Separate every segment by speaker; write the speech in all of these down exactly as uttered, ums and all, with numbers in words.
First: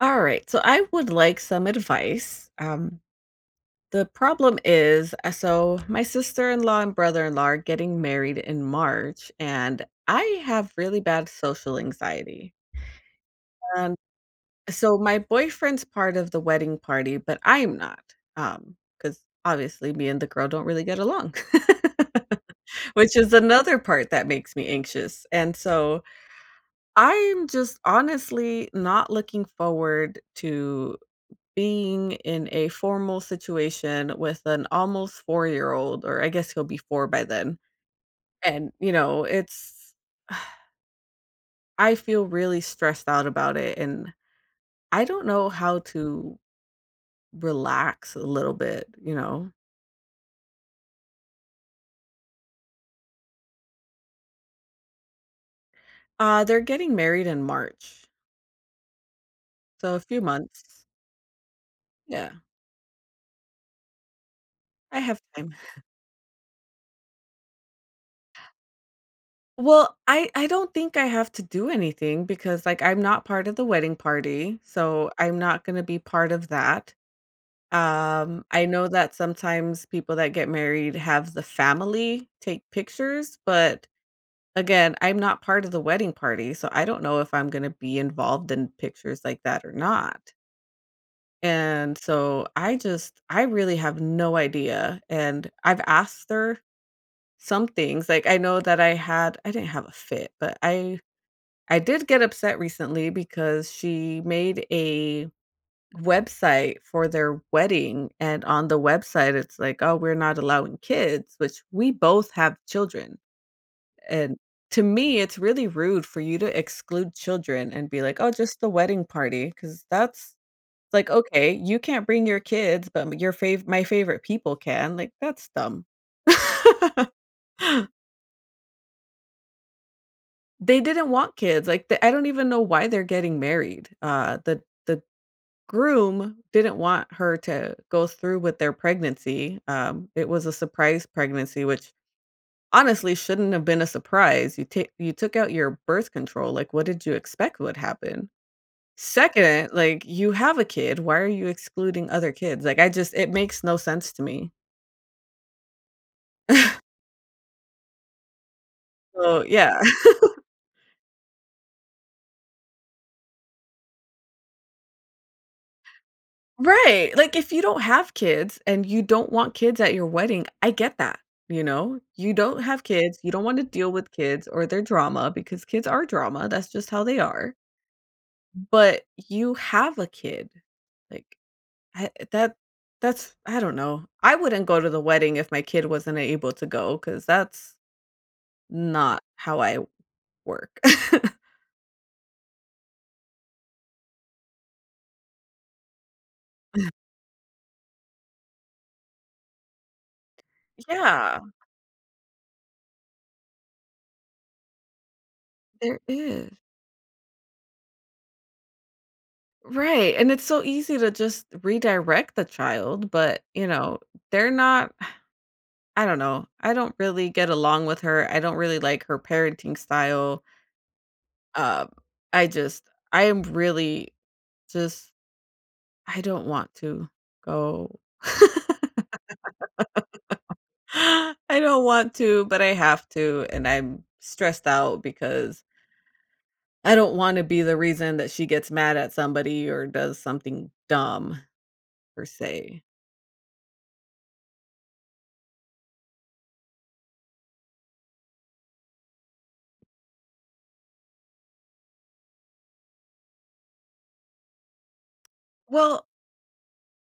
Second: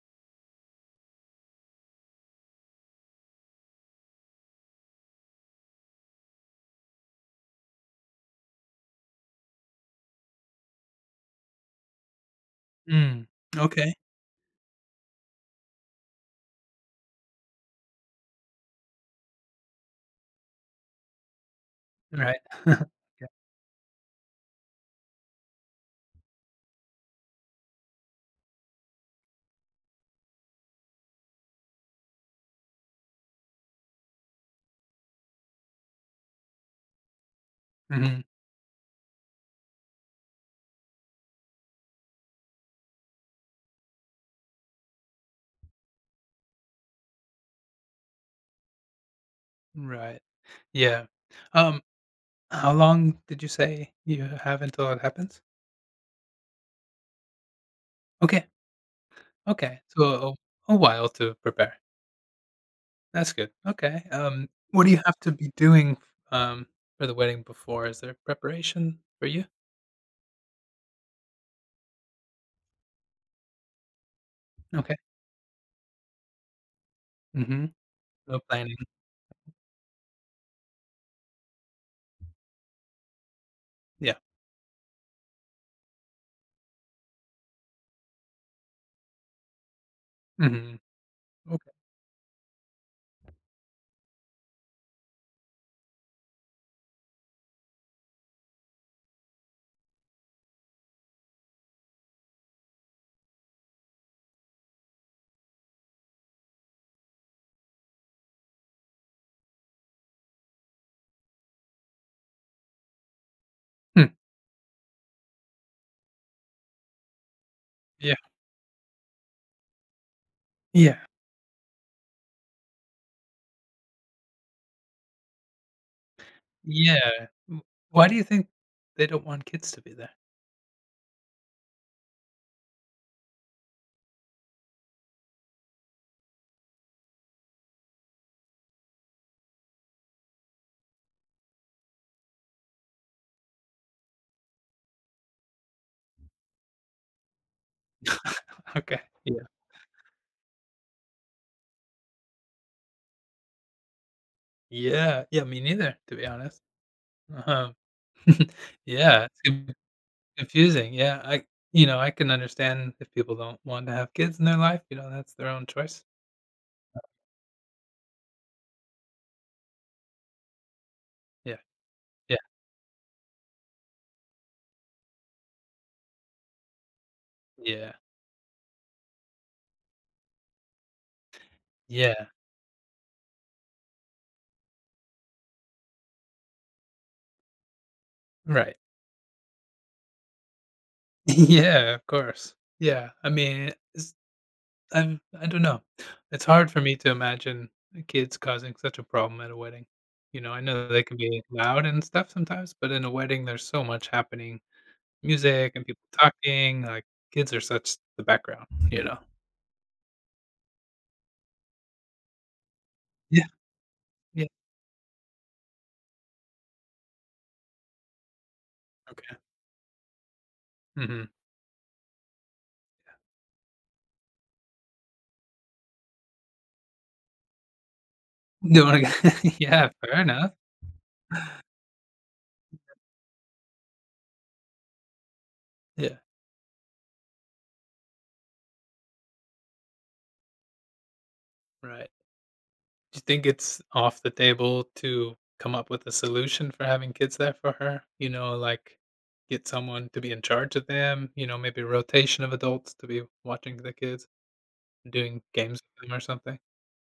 Speaker 1: All right. So I would like some advice. Um, the problem is, uh, so my sister-in-law and brother-in-law are getting married in March, and I have really bad social anxiety.
Speaker 2: Mm. Okay.
Speaker 1: And so my boyfriend's part of the wedding party, but I'm not. Um, because obviously me and the girl don't really get along.
Speaker 2: Right.
Speaker 1: Which
Speaker 2: Okay.
Speaker 1: is another part that makes me anxious. And so I'm just honestly not looking forward to being in a formal situation with an almost four-year-old, or I guess he'll be four by then,
Speaker 2: Mhm.
Speaker 1: and, you know, it's I feel really stressed out about it, and I don't know how to relax a little bit, you know?
Speaker 2: Right. Yeah. Um, how long did you say you have until it happens?
Speaker 1: Uh, they're getting married in March,
Speaker 2: Okay. Okay.
Speaker 1: so a few
Speaker 2: So a, a
Speaker 1: months.
Speaker 2: while to prepare.
Speaker 1: Yeah,
Speaker 2: That's good. Okay. Um, what do
Speaker 1: I
Speaker 2: you have
Speaker 1: have
Speaker 2: to be
Speaker 1: time.
Speaker 2: doing um for the wedding before? Is there preparation for you?
Speaker 1: Well, I I don't think I have to do anything because, like, I'm not part of the wedding party,
Speaker 2: Okay.
Speaker 1: so I'm not gonna be part of that.
Speaker 2: Mm-hmm. No
Speaker 1: Um, I
Speaker 2: planning.
Speaker 1: know that sometimes people that get married have the family take pictures, but
Speaker 2: Yeah.
Speaker 1: again, I'm not part of the wedding party, so I don't know if I'm gonna be involved in pictures like that or not.
Speaker 2: Mm-hmm. Okay.
Speaker 1: And so I just I really have no idea. And I've asked her some things. Like I know that I had I didn't have a fit, but I I did get upset recently because she made a website for their wedding, and on the website, it's like, "Oh, we're not allowing kids," which we both have children,
Speaker 2: Hmm.
Speaker 1: and to me, it's really rude for you to exclude children and be
Speaker 2: Yeah.
Speaker 1: like, "Oh, just the wedding party, because that's
Speaker 2: Yeah.
Speaker 1: like, "Okay, you can't bring your kids, but your fav my favorite people can," like, that's dumb.
Speaker 2: Yeah. W- Why do you think they don't want kids to be there?
Speaker 1: They didn't want kids, like, the I don't even know why they're getting married, uh, the the groom didn't want her to go through with their pregnancy. Um, it was a surprise pregnancy, which honestly shouldn't have been a surprise. You take you took out your birth control. Like, what did you expect would happen?
Speaker 2: Okay. Yeah.
Speaker 1: Second, like you have a kid. Why are you excluding other kids? Like, I just it makes no sense to me.
Speaker 2: Yeah. Yeah, me neither, to be honest. Uh-huh. Yeah, it's
Speaker 1: So
Speaker 2: con
Speaker 1: yeah,
Speaker 2: confusing, yeah, I you know, I can understand if people don't want to have kids in their life, you know, that's their own choice.
Speaker 1: right, like, if you don't have kids and you don't want kids at your wedding, I get that,
Speaker 2: Yeah,
Speaker 1: you know? You
Speaker 2: yeah,
Speaker 1: don't have kids, you don't wanna deal with kids or their drama because kids are drama, that's just how they are,
Speaker 2: yeah,
Speaker 1: but you have a kid, like, I
Speaker 2: yeah,
Speaker 1: that that's I don't know. I wouldn't go to the wedding if my kid wasn't able to go because that's
Speaker 2: right.
Speaker 1: not how I work.
Speaker 2: Yeah, of course. Yeah, I mean, it's I'm I don't know. It's hard for me to imagine kids causing such a problem at a wedding. You know, I know they can
Speaker 1: Yeah,
Speaker 2: be loud and stuff sometimes, but in a wedding, there's so much happening, music and
Speaker 1: there
Speaker 2: people
Speaker 1: is.
Speaker 2: talking, like, kids are such the background, you know?
Speaker 1: Right, and it's so easy to just redirect the child, but,
Speaker 2: Yeah,
Speaker 1: you know,
Speaker 2: yeah,
Speaker 1: they're not I don't know, I don't really get along with her, I don't really like her
Speaker 2: okay,
Speaker 1: parenting style,
Speaker 2: mhm.
Speaker 1: um, I just I am really just I don't want to go.
Speaker 2: You wanna go. Yeah, fair enough.
Speaker 1: I don't want to, but I have to, and I'm stressed out because
Speaker 2: Yeah,
Speaker 1: I don't wanna be the reason that she gets mad at somebody or does something dumb,
Speaker 2: right.
Speaker 1: per se.
Speaker 2: Do you think it's off the table to come up with a solution for having kids there for her? You know, like, get someone to be in charge of them, you know, maybe a rotation of adults to be watching the kids, doing games with
Speaker 1: Well,
Speaker 2: them or something?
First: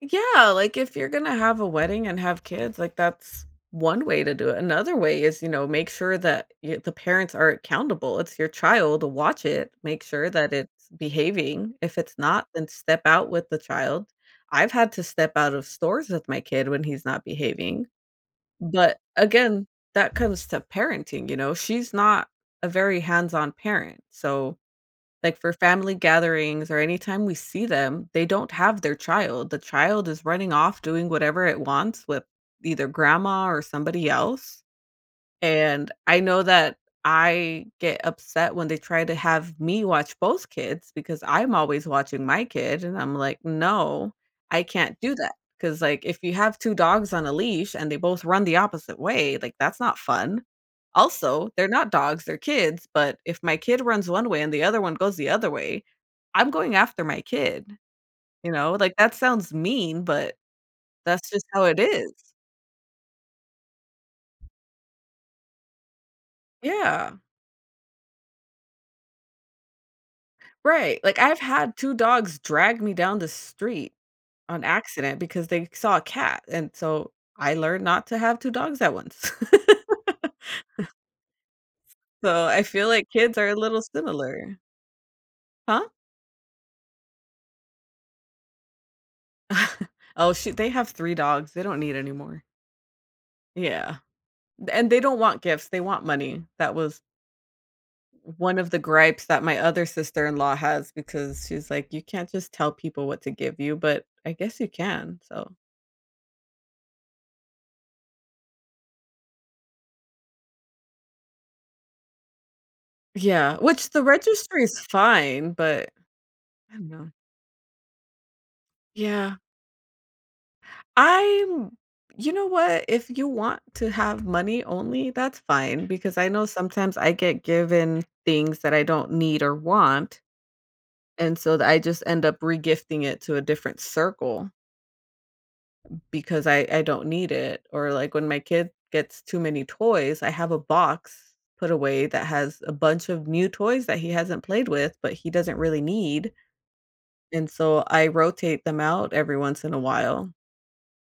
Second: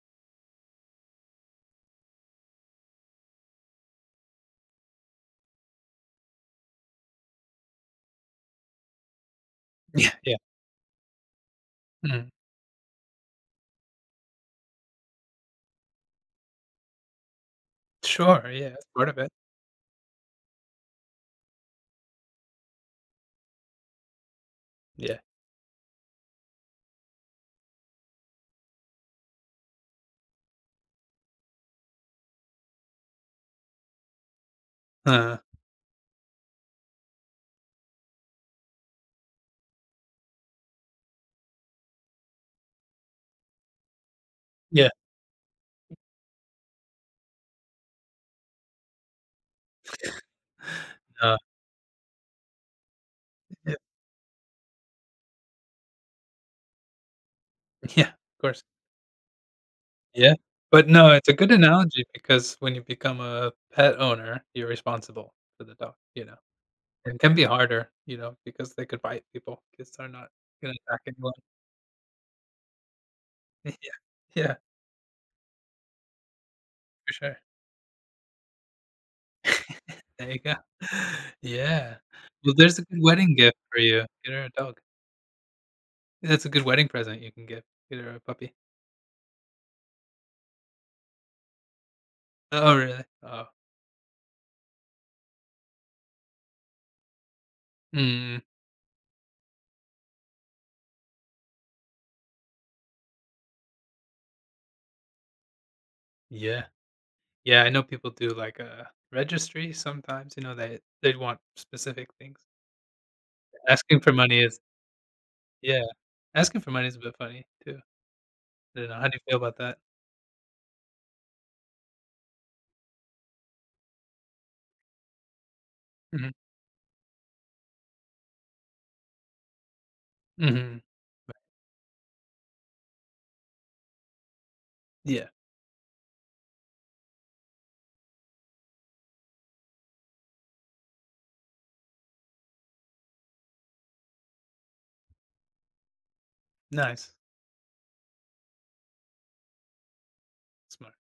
Speaker 1: yeah, like, if you're gonna have a wedding and have kids, like, that's one way to do it. Another way is, you know, make sure that y the parents are accountable. It's your child, watch it, make
Speaker 2: Yeah,
Speaker 1: sure
Speaker 2: yeah.
Speaker 1: that it's behaving. If it's
Speaker 2: Mm.
Speaker 1: not, then step out with the child. I've had to step out of stores with my kid when he's not behaving,
Speaker 2: Sure, yeah, that's
Speaker 1: but,
Speaker 2: part of it.
Speaker 1: again, that comes to parenting, you know? She's not a very hands-on parent, so
Speaker 2: Yeah.
Speaker 1: like, for family gatherings or anytime we see them, they don't have their child. The child is running off doing whatever it wants with either grandma or somebody else.
Speaker 2: uh
Speaker 1: And I know that I get upset when they try to have me watch both kids because I'm always watching my kid, and I'm like, "No, I
Speaker 2: Yeah,
Speaker 1: can't do that. Because like, if you have two dogs on a leash and they both run the opposite way, like, that's not fun.
Speaker 2: no,
Speaker 1: Also, they're not dogs, they're kids, but if my
Speaker 2: yeah,
Speaker 1: kid runs one way and the other one goes the other way, I'm going after my kid,
Speaker 2: yeah, of
Speaker 1: you
Speaker 2: course.
Speaker 1: know? Like, that sounds mean, but
Speaker 2: Yeah. But no, it's
Speaker 1: that's
Speaker 2: a
Speaker 1: just
Speaker 2: good
Speaker 1: how it
Speaker 2: analogy
Speaker 1: is.
Speaker 2: because when you become a pet owner, you're responsible for the dog, you know?
Speaker 1: Yeah.
Speaker 2: It can be harder, you know, because they could bite people. Kids are not gonna
Speaker 1: Right,
Speaker 2: attack
Speaker 1: like,
Speaker 2: anyone.
Speaker 1: I've had two dogs drag me down the street
Speaker 2: Yeah, yeah,
Speaker 1: on accident because they saw a cat, and so
Speaker 2: for sure.
Speaker 1: I learned not to have two dogs at once.
Speaker 2: There you go. Yeah.
Speaker 1: So,
Speaker 2: Well,
Speaker 1: I
Speaker 2: there's a
Speaker 1: feel
Speaker 2: good
Speaker 1: like
Speaker 2: wedding
Speaker 1: kids are a
Speaker 2: gift for
Speaker 1: little
Speaker 2: you. Get her a
Speaker 1: similar.
Speaker 2: dog.
Speaker 1: Huh?
Speaker 2: That's a good wedding present you can give. Get her a puppy.
Speaker 1: Oh, shoot, they have three dogs, they don't need any more.
Speaker 2: Oh, really? Oh.
Speaker 1: Yeah, and they don't want gifts, they want money. That was
Speaker 2: Mm.
Speaker 1: one of the gripes that my other sister-in-law has because she's like, "You can't just tell people what to give you," but I guess you can, so
Speaker 2: Yeah. Yeah, I know people do, like, a registry sometimes, you know, they they want specific things.
Speaker 1: yeah, which
Speaker 2: Asking
Speaker 1: the
Speaker 2: for money is
Speaker 1: registry is fine,
Speaker 2: Yeah.
Speaker 1: but
Speaker 2: Asking for
Speaker 1: I
Speaker 2: money is a
Speaker 1: know.
Speaker 2: bit funny too. I don't know, how do you
Speaker 1: Yeah.
Speaker 2: feel about that?
Speaker 1: I'm You know what? If you want to have money only, that's fine because I
Speaker 2: Mhm.
Speaker 1: know sometimes I get given things that I don't need or want.
Speaker 2: Mhm.
Speaker 1: And so th- I just end up regifting it to a different circle
Speaker 2: Yeah.
Speaker 1: because I, I don't need it. Or like when my kid gets too many toys, I have a box put away that has a bunch of new toys that he hasn't played with, but he doesn't really need.
Speaker 2: Nice.
Speaker 1: And so I rotate them out every once in a while
Speaker 2: Smart.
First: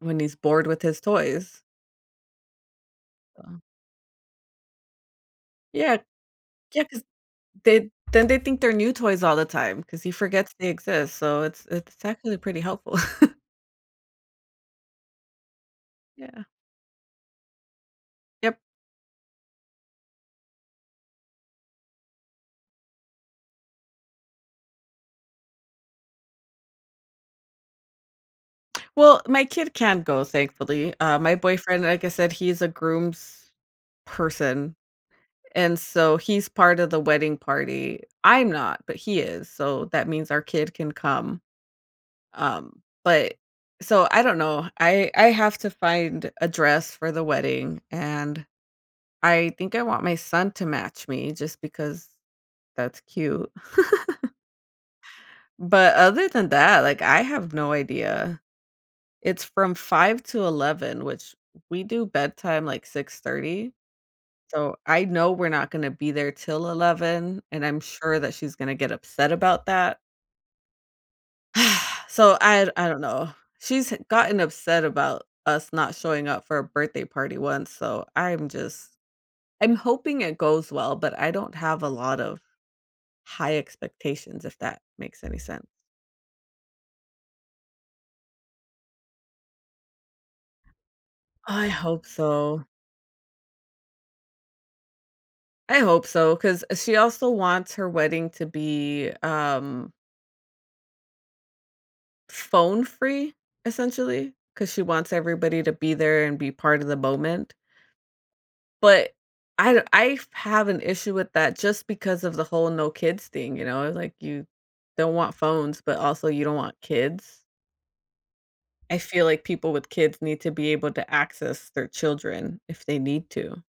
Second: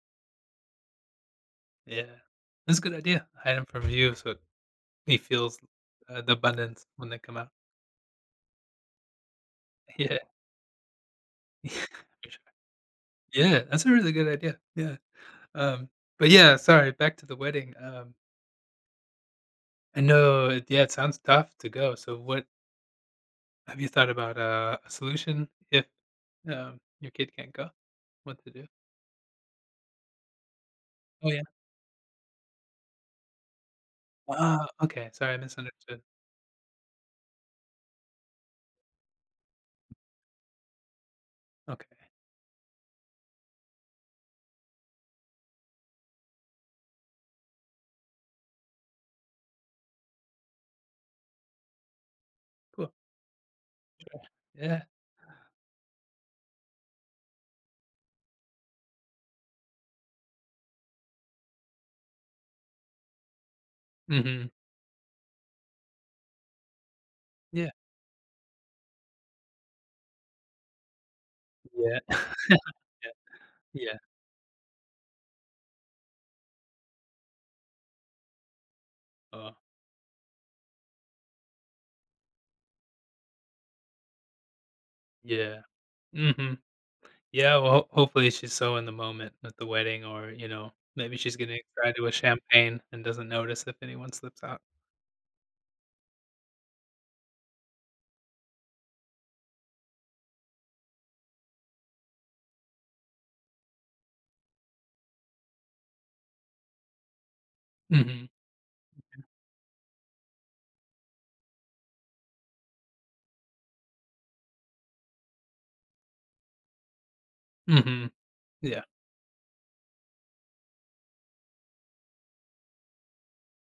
Speaker 1: when he's bored with his toys.
Speaker 2: Yeah. That's a good idea.
Speaker 1: Uh,
Speaker 2: Hide them from view so he feels,
Speaker 1: yeah,
Speaker 2: uh, the
Speaker 1: yeah,
Speaker 2: abundance
Speaker 1: because
Speaker 2: when they come out.
Speaker 1: they then they think they're new toys all the time because he
Speaker 2: Yeah.
Speaker 1: forgets they exist, so it's
Speaker 2: Yeah,
Speaker 1: it's
Speaker 2: for
Speaker 1: actually
Speaker 2: sure.
Speaker 1: pretty helpful.
Speaker 2: Yeah, that's a really good idea. Yeah. Um, but
Speaker 1: Yeah.
Speaker 2: yeah, sorry, back to the wedding. Um,
Speaker 1: Yep.
Speaker 2: I know it yeah, it sounds tough to go. So what have you thought about, uh, a solution if, um, your kid can't go? What to do?
Speaker 1: Well, my kid can go, thankfully. Uh,
Speaker 2: Oh,
Speaker 1: my
Speaker 2: yeah.
Speaker 1: boyfriend, like I said, he's a groom's
Speaker 2: Ah,
Speaker 1: person,
Speaker 2: okay. Sorry, I
Speaker 1: and
Speaker 2: misunderstood.
Speaker 1: so he's part of the wedding party. I'm not, but he is, so that means our kid can come.
Speaker 2: Okay,
Speaker 1: Um, but so I don't know. I I have to find a dress for the wedding, and I think I want my son to match me just because
Speaker 2: cool.
Speaker 1: that's cute.
Speaker 2: Yeah.
Speaker 1: But other than that, like, I have no idea. It's from five to eleven, which we do bedtime, like, six thirty,
Speaker 2: Mhm.
Speaker 1: so I know we're not gonna be there till eleven, and
Speaker 2: Yeah.
Speaker 1: I'm sure that she's gonna get upset about that.
Speaker 2: Yeah.
Speaker 1: So I I don't
Speaker 2: Yeah.
Speaker 1: know. She's
Speaker 2: Yeah.
Speaker 1: gotten upset about us not showing up for a birthday party once, so I'm just
Speaker 2: Oh,
Speaker 1: I'm hoping it goes well, but I don't have a lot of high expectations, if that makes any
Speaker 2: yeah.
Speaker 1: sense.
Speaker 2: Mhm. Yeah, well, ho hopefully she's so in the moment at the wedding or, you know, maybe she's getting
Speaker 1: I
Speaker 2: excited
Speaker 1: hope
Speaker 2: with
Speaker 1: so.
Speaker 2: champagne and doesn't notice if anyone slips out.
Speaker 1: I hope so, because she also wants her wedding to be, um, phone free, essentially, because she wants everybody to be there and be part of the moment,
Speaker 2: Mhm,
Speaker 1: but I d I f have an issue with that just because of the whole no kids thing, you know, like, you don't want phones, but also you don't want kids.
Speaker 2: mhm, yeah,
Speaker 1: I feel like people with kids need to be able to access their children if they need to.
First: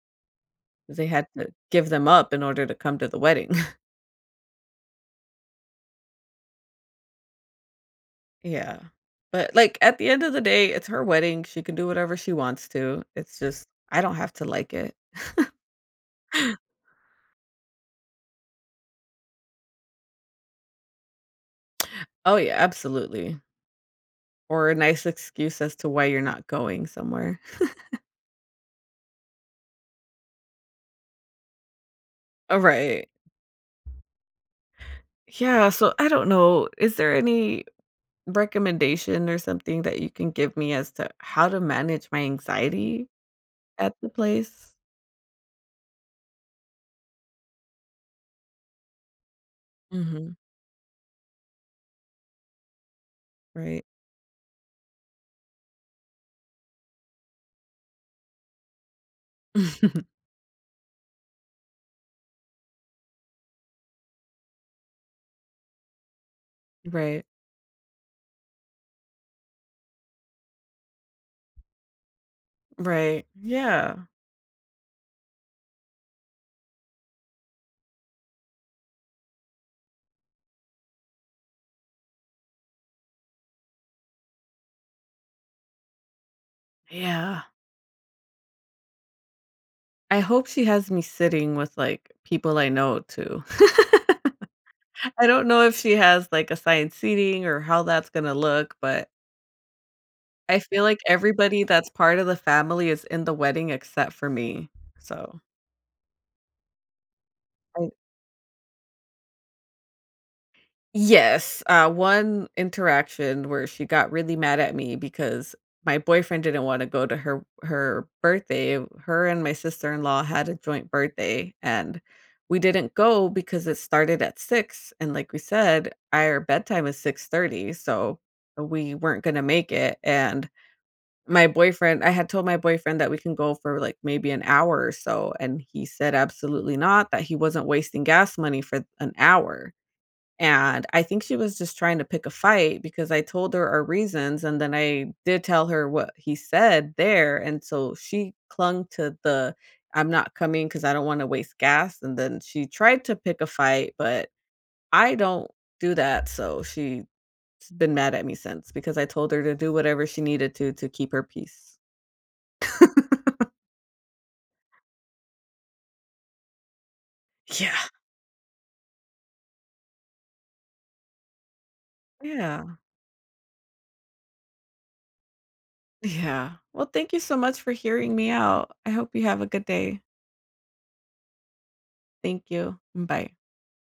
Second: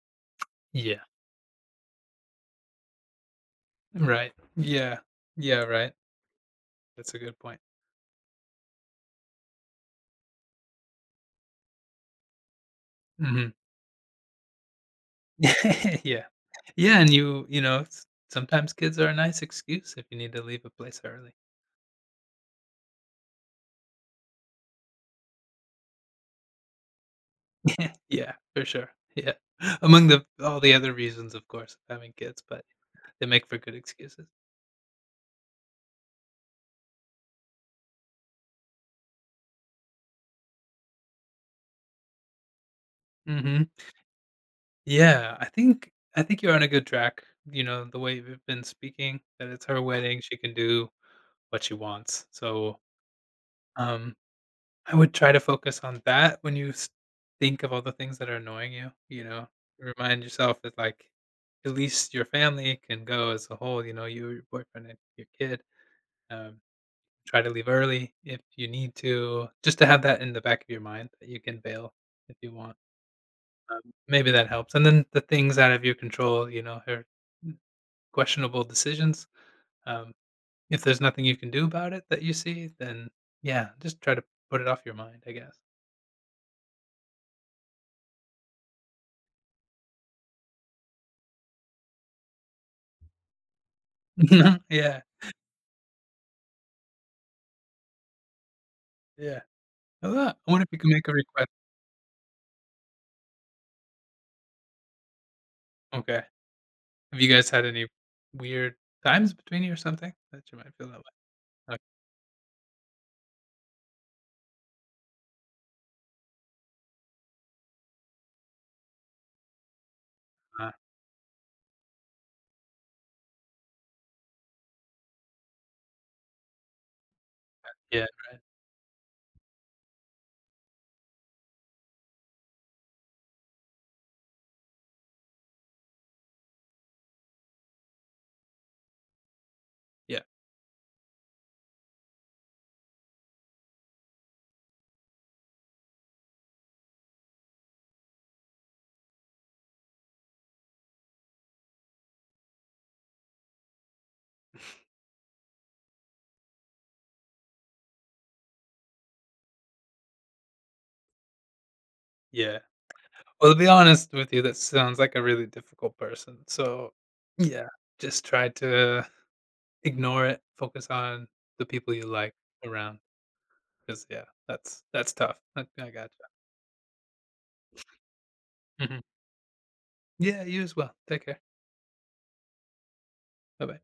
Speaker 1: 'Cause
Speaker 2: yeah,
Speaker 1: they had to give them up in order to come to the wedding.
Speaker 2: right, yeah, yeah, right, that's a good point.
Speaker 1: Yeah. But, like, at the end of the day, it's her wedding, she can do whatever she wants to, it's
Speaker 2: Mhm.
Speaker 1: just I don't have to like it.
Speaker 2: Yeah, yeah, and you you know, s sometimes kids are a nice excuse if you need to leave a place early.
Speaker 1: Oh, yeah, absolutely. Or a nice excuse as to why you're not going somewhere.
Speaker 2: Yeah, for sure, yeah, among the all the other reasons, of course, of having kids,
Speaker 1: All
Speaker 2: but
Speaker 1: right.
Speaker 2: they make for good excuses.
Speaker 1: Yeah, so I don't know, is there any recommendation or something that you can give me as to how to manage my anxiety
Speaker 2: Mhm.
Speaker 1: at the place?
Speaker 2: Yeah, I think I think you're on a good track, you know, the way we've been speaking, that it's her wedding,
Speaker 1: Mhm.
Speaker 2: she can do what she wants, so,
Speaker 1: Right.
Speaker 2: um, I would try to focus on that when you s think of all the things that are annoying you, you know? Remind yourself that, like, at least your family can go as a whole, you know, you, your boyfriend, and your kid, um,
Speaker 1: Right.
Speaker 2: try to leave early if you need to, just to have that in the back of your mind that you can bail if you want,
Speaker 1: Right.
Speaker 2: um,
Speaker 1: Yeah.
Speaker 2: maybe that helps, and then the things out of your control, you know, her questionable decisions. Um, if there's nothing you can do about it that you see, then yeah, just try to put it off your mind, I guess.
Speaker 1: Yeah. I hope she has me sitting with, like, people I know too.
Speaker 2: Mhm. Yeah,
Speaker 1: I don't know if she has, like, assigned seating or how that's gonna look, but
Speaker 2: yeah. I lo I
Speaker 1: I
Speaker 2: wonder if you
Speaker 1: feel
Speaker 2: can
Speaker 1: like
Speaker 2: make a request.
Speaker 1: everybody that's part of the family is in the wedding except for me, so
Speaker 2: Okay. Have you guys had any
Speaker 1: I
Speaker 2: weird times between you or something that you might feel that way?
Speaker 1: yes,
Speaker 2: Like,
Speaker 1: uh, one interaction where she got really mad at me because my boyfriend didn't wanna go to her her birthday. Her and my sister-in-law had a
Speaker 2: uh,
Speaker 1: joint birthday, and we didn't go because it started at six. And like we said, our bedtime is six thirty,
Speaker 2: yeah,
Speaker 1: so we weren't gonna make it, and my boyfriend I had told my boyfriend that we can go for, like, maybe an hour or so, and he said absolutely not, that he wasn't wasting gas money for an hour.
Speaker 2: yeah,
Speaker 1: And I think she was just trying to pick a fight because I told her our reasons, and then I did tell her what he said there, and so she clung to the, "I'm not coming 'cause I am not coming" because I wanna waste gas," and then she tried to pick a fight, but I don't do that, so she's been mad at me since because I told her to do whatever she needed to to keep her peace.
Speaker 2: yeah. Well, to be honest with you, that sounds like a really difficult person, so yeah,
Speaker 1: Yeah.
Speaker 2: just try to ignore it, focus on the people you like
Speaker 1: Yeah.
Speaker 2: around. Because yeah, that's that's tough. I I gotcha.
Speaker 1: Yeah. Well, thank you so much for hearing me out. I
Speaker 2: Mhm.
Speaker 1: hope you have a good day.
Speaker 2: Yeah, you as well. Take care.
Speaker 1: Thank you. Bye.
Speaker 2: Bye bye.